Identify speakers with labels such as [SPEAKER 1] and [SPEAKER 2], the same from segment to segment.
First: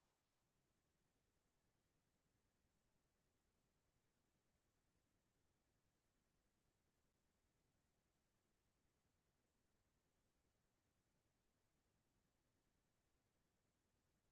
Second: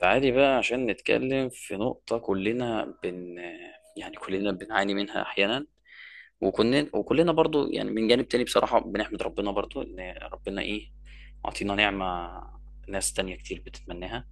[SPEAKER 1] تعالي بقى عشان نتكلم في نقطة كلنا بن يعني كلنا بنعاني منها أحيانا. وكلنا برضو يعني من جانب تاني بصراحة بنحمد ربنا برضو إن ربنا أعطينا نعمة ناس تانية كتير بتتمناها.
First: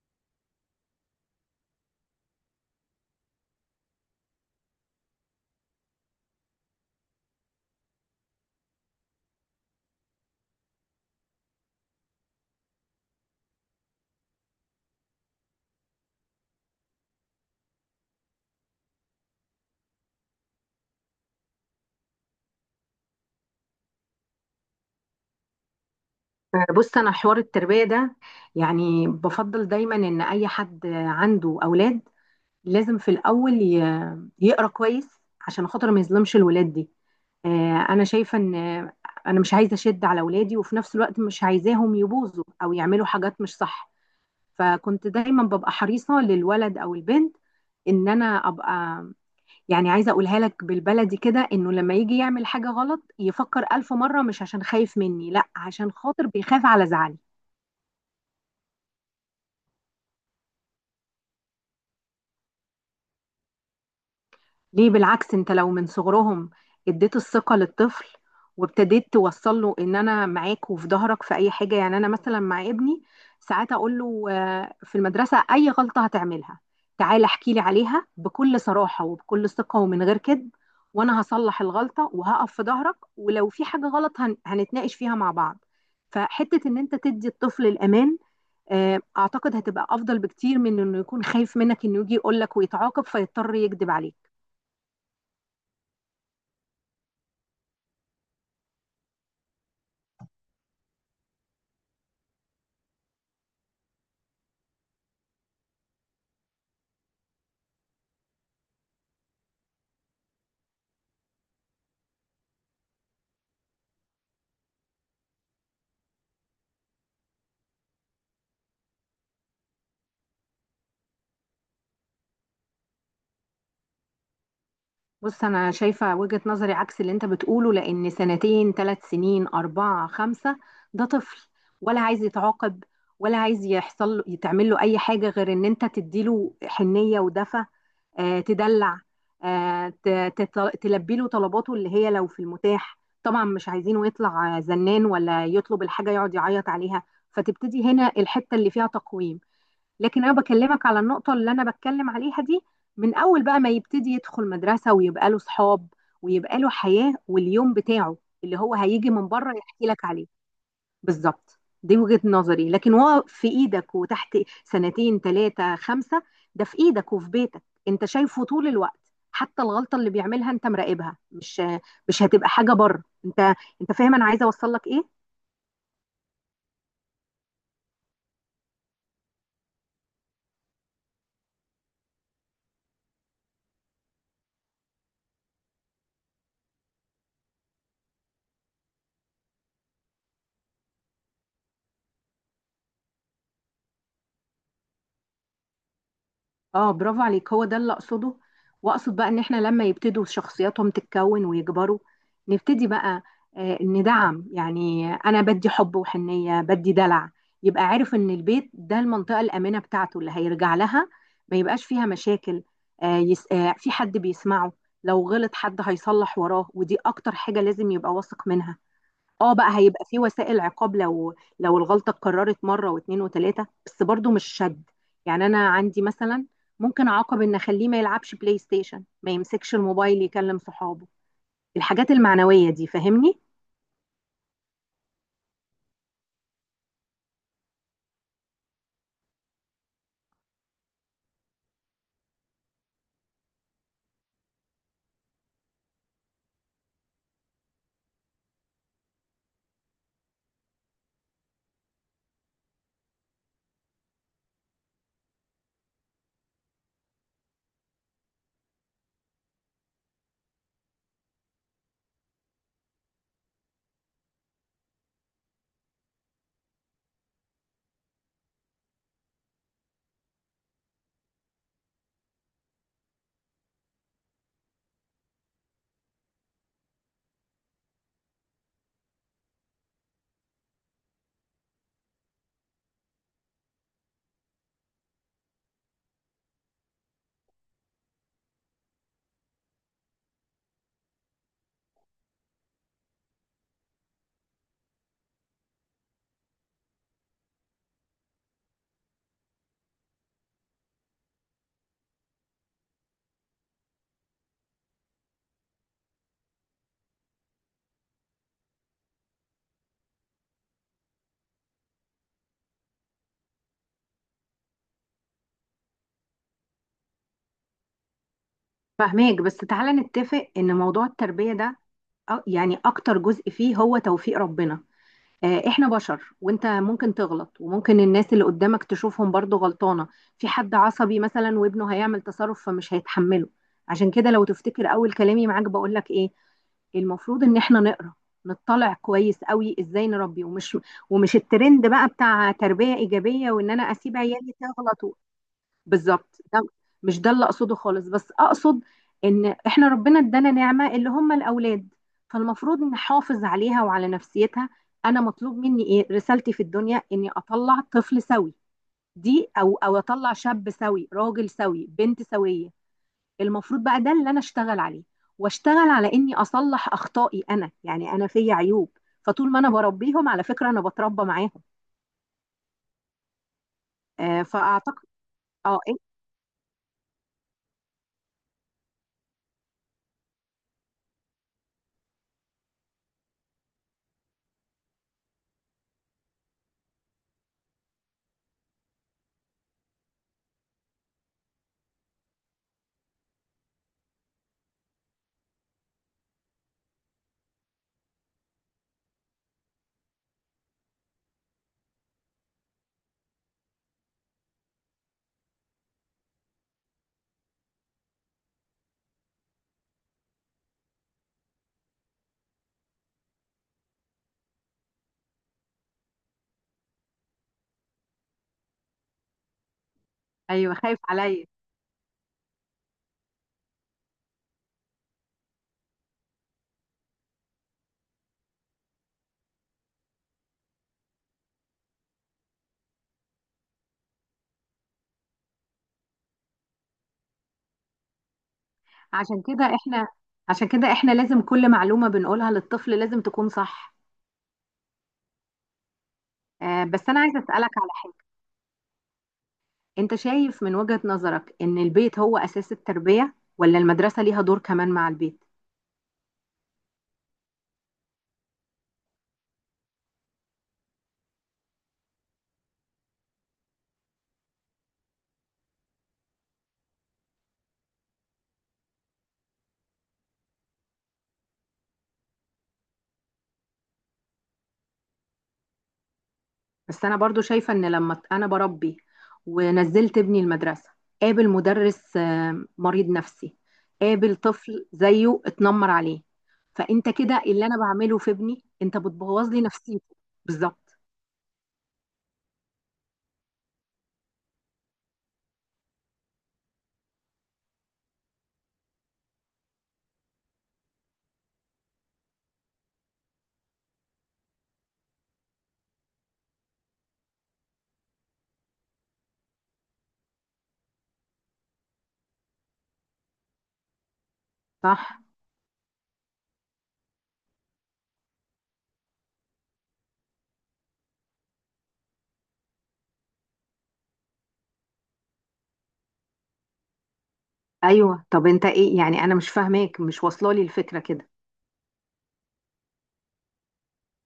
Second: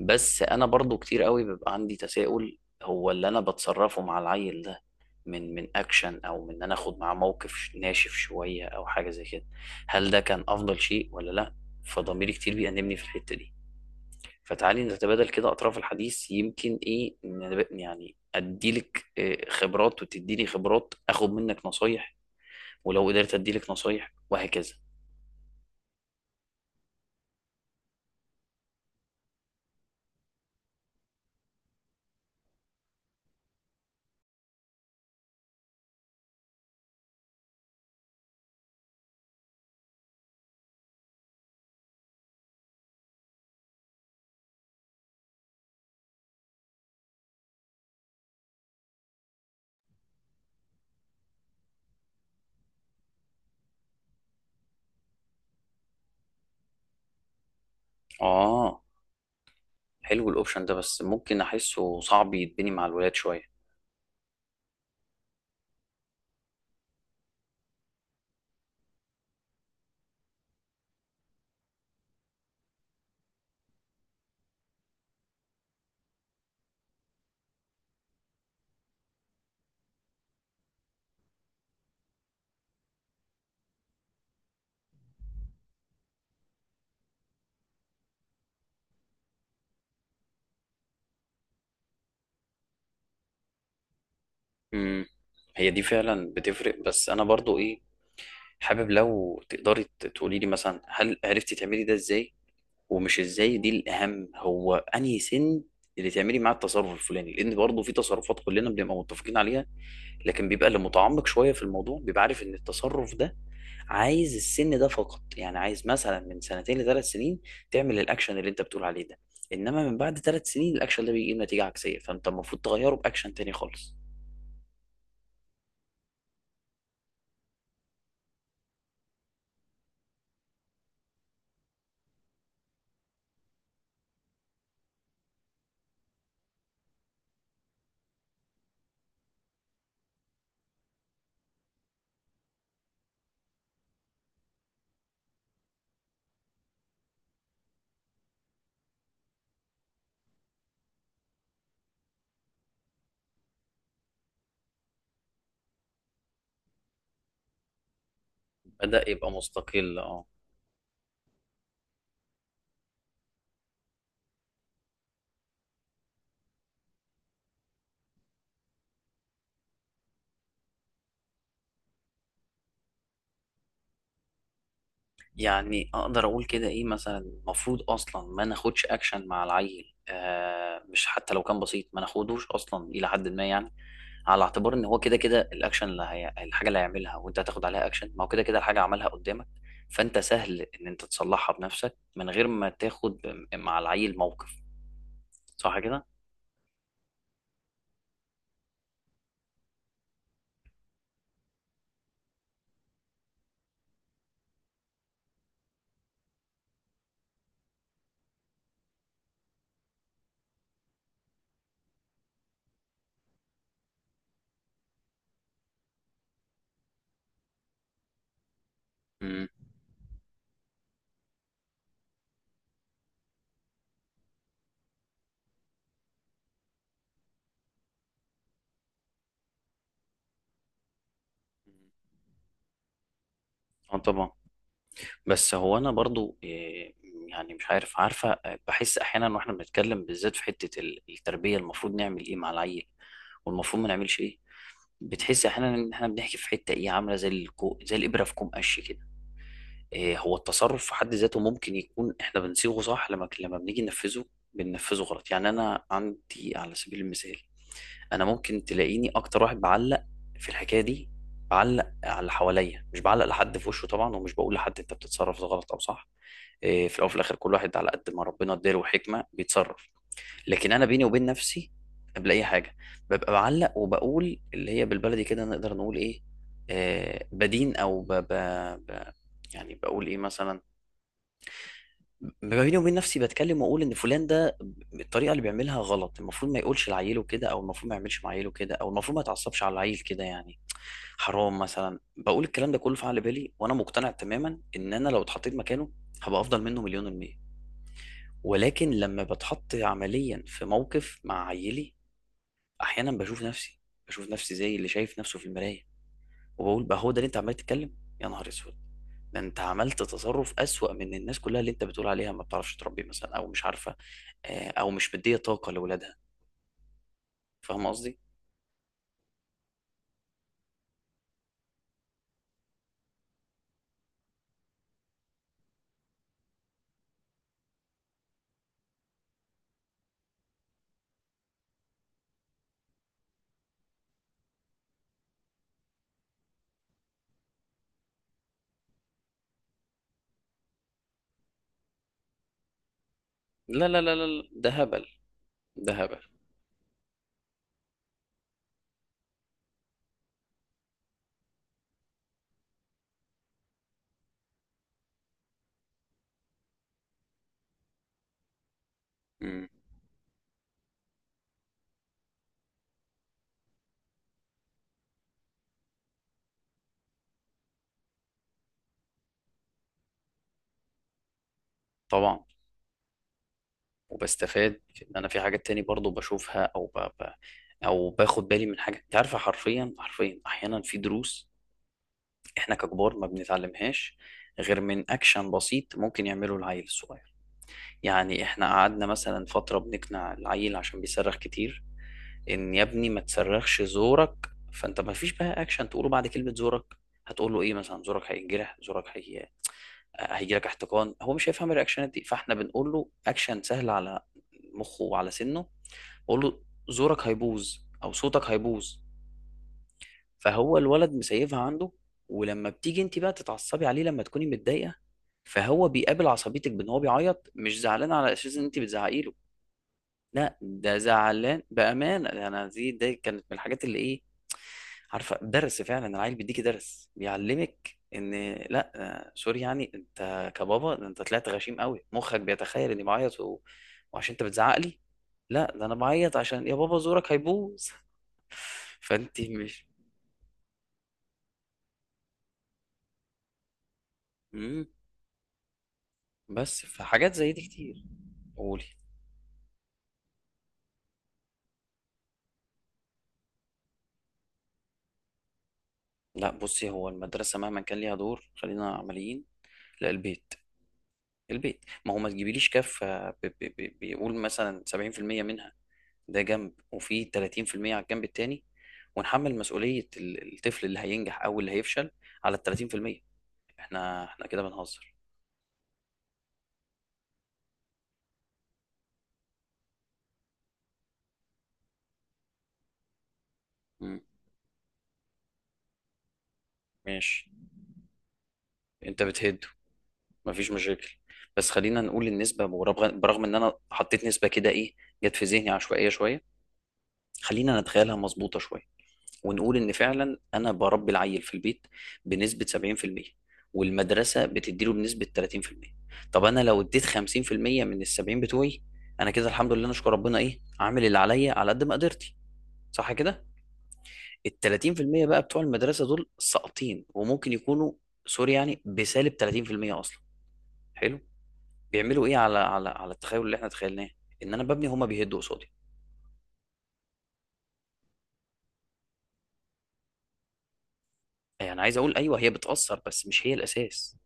[SPEAKER 1] بس أنا برضو كتير قوي بيبقى عندي تساؤل، هو اللي أنا بتصرفه مع العيل ده من أكشن أو من إن أنا آخد معاه موقف ناشف شوية أو حاجة زي كده، هل ده كان أفضل شيء ولا لأ؟ فضميري كتير بيأنبني في الحتة دي. فتعالي نتبادل كده أطراف الحديث، يمكن إيه نب- يعني أديلك خبرات وتديني خبرات، أخد منك نصايح، ولو قدرت أديلك نصايح وهكذا.
[SPEAKER 2] بص، انا حوار التربيه ده، يعني بفضل دايما ان اي حد عنده اولاد لازم في الاول يقرا كويس عشان خاطر ما يظلمش الولاد دي. انا شايفه ان انا مش عايزه اشد على اولادي، وفي نفس الوقت مش عايزاهم يبوظوا او يعملوا حاجات مش صح. فكنت دايما ببقى حريصه للولد او البنت ان انا ابقى، يعني عايزه اقولها لك بالبلدي كده انه لما يجي يعمل حاجه غلط يفكر الف مره، مش عشان خايف مني، لا، عشان خاطر بيخاف على زعلي.
[SPEAKER 1] آه، حلو الأوبشن ده، بس ممكن أحسه صعب يتبني مع الولاد شوية.
[SPEAKER 2] ليه؟ بالعكس، انت لو من صغرهم اديت الثقة للطفل وابتديت توصل له ان انا معاك وفي ظهرك في اي حاجة. يعني انا مثلا مع ابني ساعات اقول له، في المدرسة اي غلطة هتعملها تعال احكي لي عليها بكل صراحة وبكل ثقة ومن غير كذب، وانا هصلح الغلطة وهقف في ظهرك، ولو في حاجة غلط هنتناقش فيها مع بعض. فحتة ان انت تدي الطفل الامان، اعتقد هتبقى افضل بكتير من انه يكون خايف منك انه يجي يقولك ويتعاقب فيضطر يكذب عليك.
[SPEAKER 1] امم هي دي فعلا بتفرق، بس أنا برضو حابب لو تقدري تقولي لي مثلا هل عرفتي تعملي ده إزاي؟ ومش ازاي دي الاهم، هو انهي سن اللي تعملي معاه التصرف الفلاني، لان برضه في تصرفات كلنا بنبقى متفقين عليها، لكن بيبقى اللي متعمق شويه في الموضوع بيبقى عارف ان التصرف ده عايز السن ده فقط. يعني عايز مثلا من سنتين لثلاث سنين تعمل الاكشن اللي انت بتقول عليه ده، انما من بعد ثلاث سنين الاكشن ده بيجيب نتيجه عكسيه، فانت المفروض تغيره باكشن تاني خالص.
[SPEAKER 2] بص، أنا شايفة وجهة نظري عكس اللي أنت بتقوله، لأن سنتين 3 سنين أربعة خمسة ده طفل، ولا عايز يتعاقب ولا عايز يحصل له يتعمل له أي حاجة غير إن أنت تديله حنية ودفى، تدلع، تلبي له طلباته اللي هي لو في المتاح. طبعا مش عايزينه يطلع زنان ولا يطلب الحاجة يقعد يعيط عليها. فتبتدي هنا الحتة اللي فيها تقويم. لكن انا بكلمك على النقطه اللي انا بتكلم عليها دي، من اول بقى ما يبتدي يدخل مدرسه ويبقى له صحاب ويبقى له حياه واليوم بتاعه اللي هو
[SPEAKER 1] بدأ
[SPEAKER 2] هيجي من
[SPEAKER 1] يبقى
[SPEAKER 2] بره يحكي
[SPEAKER 1] مستقل،
[SPEAKER 2] لك
[SPEAKER 1] اه.
[SPEAKER 2] عليه. بالظبط دي وجهه نظري. لكن هو في ايدك وتحت سنتين ثلاثه خمسه ده في ايدك وفي بيتك، انت شايفه طول الوقت، حتى الغلطه اللي بيعملها انت مراقبها، مش هتبقى حاجه بره انت. انت فاهم انا عايزه اوصل لك ايه؟
[SPEAKER 1] يعني اقدر اقول كده ايه مثلا، المفروض اصلا ما ناخدش اكشن مع العيل، مش حتى لو كان بسيط، ما ناخدوش اصلا الى حد ما يعني، على اعتبار ان هو كده كده الاكشن الحاجه اللي هيعملها وانت هتاخد عليها اكشن، ما هو كده كده الحاجه عملها قدامك، فانت سهل ان انت تصلحها بنفسك من غير ما تاخد مع العيل موقف. صح كده؟
[SPEAKER 2] اه، برافو عليك، هو ده اللي اقصده. واقصد بقى ان احنا لما يبتدوا شخصياتهم تتكون ويكبروا نبتدي بقى ندعم. يعني انا بدي حب وحنية بدي دلع، يبقى عارف ان البيت ده المنطقة الآمنة بتاعته اللي هيرجع لها، ما يبقاش فيها مشاكل، يس، في حد بيسمعه، لو غلط حد هيصلح وراه، ودي اكتر حاجة لازم يبقى واثق منها.
[SPEAKER 1] مم.
[SPEAKER 2] اه بقى هيبقى في وسائل عقاب لو الغلطة اتكررت مرة واتنين وتلاتة، بس برضو مش شد. يعني انا عندي مثلا، ممكن اعاقب ان اخليه ما يلعبش بلاي ستيشن، ما يمسكش الموبايل يكلم صحابه، الحاجات المعنوية دي، فاهمني؟
[SPEAKER 1] اه طبعا. بس هو انا برضو يعني مش عارف، عارفه آه، بحس احيانا واحنا بنتكلم بالذات في حته التربيه، المفروض نعمل ايه مع العيل والمفروض ما نعملش ايه، بتحس احيانا ان احنا بنحكي في حته عامله زي الكو زي الابره في كوم قش كده. إيه هو التصرف في حد ذاته ممكن يكون احنا بنصيغه صح لما بنيجي ننفذه، بننفذه غلط. يعني انا عندي على سبيل المثال، انا ممكن تلاقيني اكتر واحد بعلق في الحكايه دي، بعلق على اللي حواليا مش بعلق لحد في وشه طبعا، ومش بقول لحد انت بتتصرف ده غلط او صح. إيه، في الاول وفي الاخر كل واحد على قد ما ربنا اداله حكمه بيتصرف، لكن انا بيني وبين نفسي قبل اي حاجه ببقى بعلق، وبقول اللي هي بالبلدي كده نقدر نقول ايه، آه بدين او ب ب ب يعني بقول ايه مثلا، ببقى بيني وبين نفسي بتكلم واقول ان فلان ده الطريقه اللي بيعملها غلط، المفروض ما يقولش لعيله كده، او المفروض ما يعملش مع عيله كده، او المفروض ما يتعصبش على العيل كده، يعني حرام مثلا. بقول الكلام ده كله في عقل بالي، وانا مقتنع تماما ان انا لو اتحطيت مكانه هبقى افضل منه مليون المية، ولكن لما بتحط عمليا في موقف مع عيلي، احيانا بشوف نفسي، بشوف نفسي زي اللي شايف نفسه في المرايه، وبقول بقى هو ده اللي انت عمال تتكلم؟ يا نهار اسود، ده انت عملت تصرف اسوأ من الناس كلها اللي انت بتقول عليها ما بتعرفش تربي مثلا، او مش عارفه او مش مديه طاقه لاولادها. فاهم قصدي؟
[SPEAKER 2] فاهماك. بس تعالى نتفق ان موضوع التربية ده يعني اكتر جزء فيه هو توفيق ربنا. احنا بشر وانت ممكن تغلط، وممكن الناس اللي قدامك تشوفهم برضو غلطانة، في حد عصبي مثلا وابنه هيعمل تصرف فمش هيتحمله. عشان كده لو تفتكر اول كلامي معاك بقولك ايه؟ المفروض ان احنا نقرا، نطلع كويس قوي ازاي نربي، ومش الترند بقى بتاع تربية ايجابية وان انا
[SPEAKER 1] لا لا لا
[SPEAKER 2] اسيب
[SPEAKER 1] لا لا،
[SPEAKER 2] عيالي
[SPEAKER 1] ده هبل.
[SPEAKER 2] تغلط.
[SPEAKER 1] ده هبل.
[SPEAKER 2] بالظبط ده، مش ده اللي اقصده خالص، بس اقصد ان احنا ربنا ادانا نعمه اللي هم الاولاد، فالمفروض نحافظ عليها وعلى نفسيتها. انا مطلوب مني ايه؟ رسالتي في الدنيا اني اطلع طفل سوي، دي
[SPEAKER 1] مم.
[SPEAKER 2] او اطلع شاب سوي راجل سوي بنت سويه. المفروض بقى ده اللي انا اشتغل عليه، واشتغل على اني اصلح اخطائي. انا يعني انا فيا عيوب، فطول ما انا بربيهم، على فكره، انا بتربى معاهم.
[SPEAKER 1] طبعا. وبستفاد
[SPEAKER 2] فاعتقد.
[SPEAKER 1] ان انا في حاجات
[SPEAKER 2] اه،
[SPEAKER 1] تاني
[SPEAKER 2] إيه؟
[SPEAKER 1] برضو بشوفها او باخد بالي من حاجه. انت عارفه حرفيا حرفيا احيانا في دروس احنا ككبار ما بنتعلمهاش غير من اكشن بسيط ممكن يعمله العيل الصغير. يعني احنا قعدنا مثلا فترة بنقنع العيل عشان بيصرخ كتير ان يا ابني ما تصرخش زورك، فانت ما فيش بقى اكشن تقوله بعد كلمة زورك. هتقول له ايه مثلا، زورك هينجرح، هيجي لك احتقان؟ هو مش هيفهم الرياكشنات دي. فاحنا بنقول له اكشن سهل على مخه وعلى سنه، بقول له زورك هيبوظ او صوتك هيبوظ، فهو الولد مسيفها عنده. ولما بتيجي انت بقى تتعصبي عليه لما تكوني متضايقه، فهو بيقابل عصبيتك بان هو بيعيط، مش زعلان على اساس ان انت بتزعقي له، لا
[SPEAKER 2] ايوه،
[SPEAKER 1] ده
[SPEAKER 2] خايف عليا.
[SPEAKER 1] زعلان بامانه. انا دي كانت من الحاجات اللي ايه، عارفه، درس فعلا. العيل بيديكي درس بيعلمك ان لا سوري يعني انت كبابا، ده انت طلعت غشيم قوي، مخك بيتخيل اني بعيط وعشان انت بتزعق لي، لا ده انا بعيط عشان يا بابا زورك هيبوظ. فانت
[SPEAKER 2] عشان كده
[SPEAKER 1] مش...
[SPEAKER 2] احنا عشان كده احنا لازم كل معلومة بنقولها للطفل لازم تكون صح.
[SPEAKER 1] مم. بس في
[SPEAKER 2] بس انا
[SPEAKER 1] حاجات
[SPEAKER 2] عايزة
[SPEAKER 1] زي دي
[SPEAKER 2] اسألك على
[SPEAKER 1] كتير.
[SPEAKER 2] حاجة.
[SPEAKER 1] قولي.
[SPEAKER 2] انت شايف من وجهة نظرك ان البيت هو اساس التربية، ولا المدرسة ليها دور كمان مع البيت؟
[SPEAKER 1] لا بصي، هو المدرسة مهما كان ليها دور خلينا عمليين، لا البيت، البيت، ما هو ما تجيبيليش كفة بيقول مثلا 70% منها ده جنب، وفي 30% على الجنب التاني، ونحمل مسؤولية الطفل اللي هينجح أو اللي هيفشل على ال 30%، احنا كده بنهزر.
[SPEAKER 2] بس انا برضو شايفة ان لما انا بربي ونزلت ابني المدرسة، قابل مدرس مريض نفسي،
[SPEAKER 1] مم.
[SPEAKER 2] قابل طفل زيه اتنمر عليه، فانت كده
[SPEAKER 1] ماشي.
[SPEAKER 2] اللي انا بعمله في ابني انت
[SPEAKER 1] انت
[SPEAKER 2] بتبوظ لي
[SPEAKER 1] بتهد.
[SPEAKER 2] نفسيته.
[SPEAKER 1] مفيش
[SPEAKER 2] بالظبط.
[SPEAKER 1] مشاكل. بس خلينا نقول النسبة، برغم ان انا حطيت نسبة كده جت في ذهني عشوائية شوية، خلينا نتخيلها مظبوطة شوية. ونقول ان فعلا انا بربي العيل في البيت بنسبة 70%، والمدرسة بتديله بنسبة 30%. طب انا لو اديت 50% من ال 70 بتوعي، انا كده الحمد لله نشكر ربنا عامل اللي عليا على قد ما قدرتي، صح كده؟ ال
[SPEAKER 2] صح.
[SPEAKER 1] 30% بقى بتوع المدرسة دول ساقطين، وممكن يكونوا سوري يعني بسالب 30% اصلا. حلو. بيعملوا ايه على على على التخيل اللي احنا تخيلناه ان انا ببني، هما بيهدوا قصادي.
[SPEAKER 2] ايوه، طب انت ايه يعني؟ انا مش فاهماك، مش واصله لي الفكره كده.
[SPEAKER 1] يعني عايز اقول ايوه هي بتأثر، بس مش هي الاساس،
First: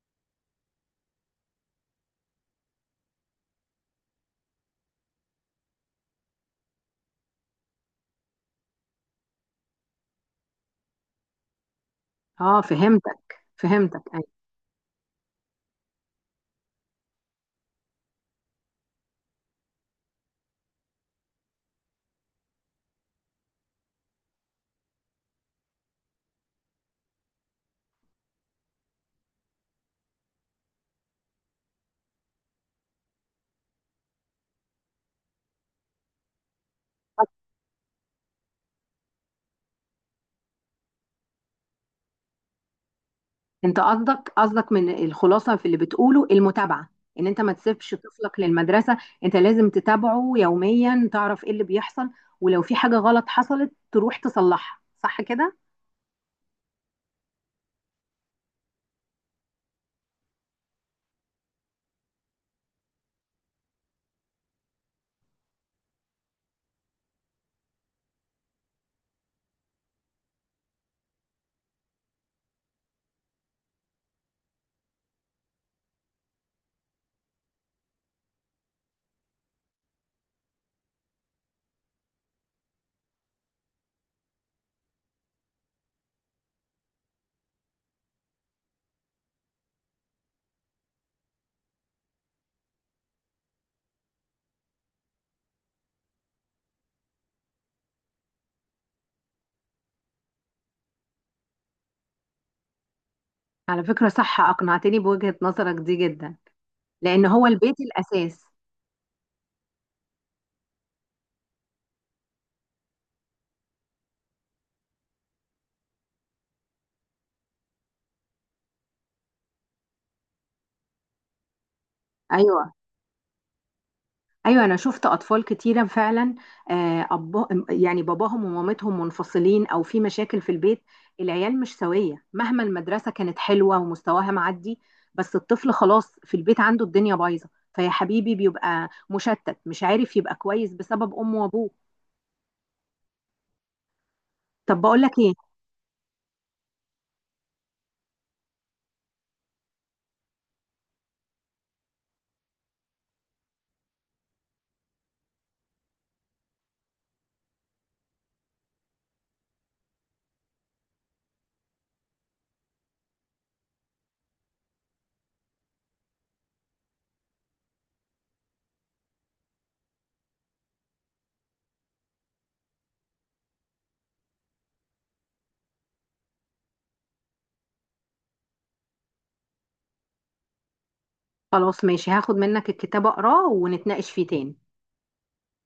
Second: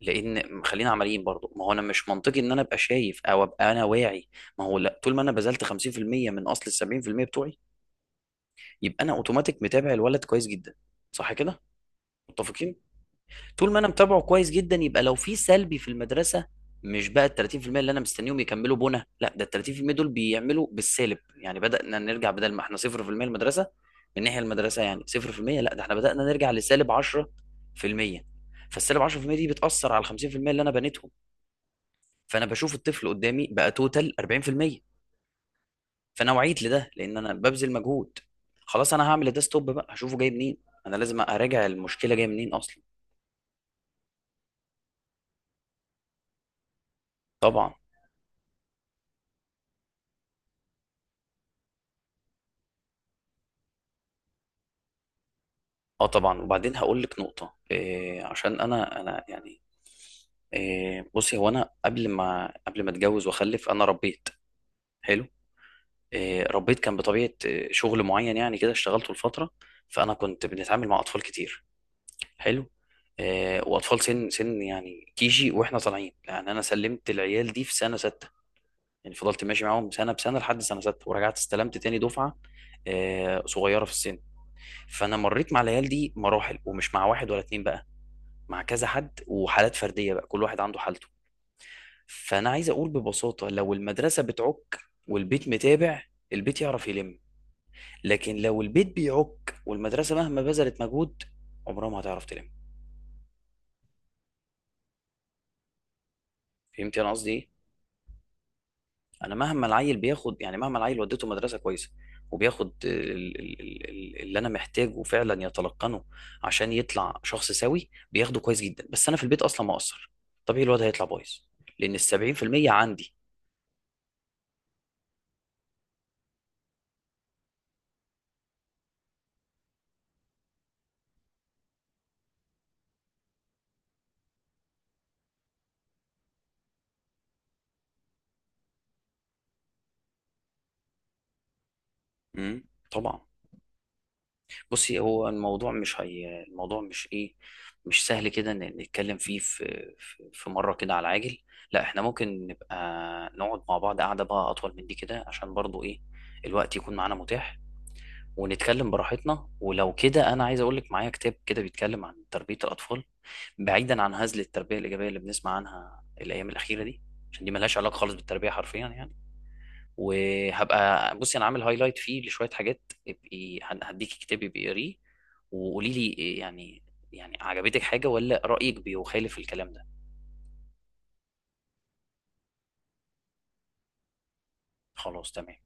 [SPEAKER 1] لان خلينا عمليين برضو، ما هو انا مش منطقي ان انا ابقى شايف، او ابقى انا واعي. ما هو لا، طول ما انا بذلت 50% من اصل ال 70% بتوعي، يبقى انا اوتوماتيك متابع الولد كويس جدا، صح كده؟
[SPEAKER 2] اه،
[SPEAKER 1] متفقين.
[SPEAKER 2] فهمتك
[SPEAKER 1] طول ما انا
[SPEAKER 2] فهمتك.
[SPEAKER 1] متابعه
[SPEAKER 2] ايوه،
[SPEAKER 1] كويس جدا يبقى لو في سلبي في المدرسه، مش بقى ال 30% اللي انا مستنيهم يكملوا بنا، لا ده ال 30% دول بيعملوا بالسالب، يعني بدانا نرجع. بدل ما احنا 0% المدرسه، من ناحيه المدرسه يعني 0%، لا ده احنا بدانا نرجع لسالب 10%. فالسالب 10% دي بتاثر على ال 50% اللي انا بنيتهم، فانا بشوف الطفل قدامي بقى توتال 40%. فانا وعيت لده لان انا ببذل مجهود، خلاص انا هعمل ده ستوب بقى. هشوفه جاي منين، انا لازم اراجع المشكله جايه منين اصلا.
[SPEAKER 2] انت قصدك قصدك من الخلاصه في اللي بتقوله المتابعه، ان انت ما
[SPEAKER 1] طبعا.
[SPEAKER 2] تسيبش طفلك للمدرسه، انت لازم تتابعه يوميا تعرف ايه اللي بيحصل، ولو في حاجه غلط حصلت تروح تصلحها، صح كده؟
[SPEAKER 1] اه طبعا. وبعدين هقول لك نقطه عشان انا يعني إيه، بصي هو انا قبل ما اتجوز واخلف انا ربيت. حلو. إيه، ربيت، كان بطبيعه شغل معين يعني كده اشتغلته لفتره، فانا كنت بنتعامل مع اطفال كتير. حلو. آه، واطفال سن يعني جي واحنا طالعين، يعني انا سلمت العيال دي في سنه سته، يعني فضلت ماشي معاهم سنه بسنه لحد سنه سته، ورجعت استلمت تاني دفعه صغيره في السن. فانا مريت مع العيال دي مراحل، ومش مع واحد ولا اتنين بقى، مع كذا حد وحالات فرديه بقى، كل واحد عنده حالته. فانا عايز اقول ببساطه لو المدرسه بتعك والبيت متابع، البيت يعرف يلم. لكن لو البيت بيعك والمدرسه مهما بذلت مجهود عمرها ما هتعرف تلم.
[SPEAKER 2] على فكره، صح، اقنعتني بوجهه نظرك دي جدا،
[SPEAKER 1] فهمت انا
[SPEAKER 2] لان
[SPEAKER 1] قصدي
[SPEAKER 2] هو
[SPEAKER 1] ايه؟
[SPEAKER 2] البيت الاساس.
[SPEAKER 1] انا مهما العيل بياخد، يعني مهما العيل وديته مدرسه كويسه وبياخد اللي انا محتاجه فعلا يتلقنه عشان يطلع شخص سوي، بياخده كويس جدا، بس انا في البيت اصلا ما اقصر، طبيعي الواد هيطلع بايظ، لان ال 70%
[SPEAKER 2] ايوه
[SPEAKER 1] عندي.
[SPEAKER 2] ايوه، انا شفت اطفال كتيره فعلا. يعني باباهم ومامتهم منفصلين او في مشاكل في البيت، العيال مش سويه، مهما المدرسه كانت حلوه ومستواها معدي، بس الطفل خلاص في البيت عنده الدنيا بايظه، فيا حبيبي بيبقى مشتت مش عارف يبقى كويس بسبب امه وابوه.
[SPEAKER 1] مم. طبعا.
[SPEAKER 2] طب
[SPEAKER 1] بصي
[SPEAKER 2] بقول لك
[SPEAKER 1] هو
[SPEAKER 2] ايه،
[SPEAKER 1] الموضوع مش هي، الموضوع مش ايه، مش سهل كده نتكلم فيه في مره كده على العاجل، لا احنا ممكن نبقى نقعد مع بعض قعده بقى اطول من دي كده، عشان برضو الوقت يكون معانا متاح ونتكلم براحتنا. ولو كده انا عايز اقول لك معايا كتاب كده بيتكلم عن تربيه الاطفال، بعيدا عن هزل التربيه الايجابيه اللي بنسمع عنها الايام الاخيره دي، عشان دي ملهاش علاقه خالص بالتربيه حرفيا يعني. وهبقى بصي انا عامل هايلايت فيه لشويه حاجات، ابقي هديكي كتابي بيقريه، وقولي لي يعني يعني عجبتك حاجه، ولا رايك بيخالف الكلام ده؟
[SPEAKER 2] خلاص ماشي، هاخد منك الكتاب اقراه ونتناقش فيه تاني.
[SPEAKER 1] خلاص تمام.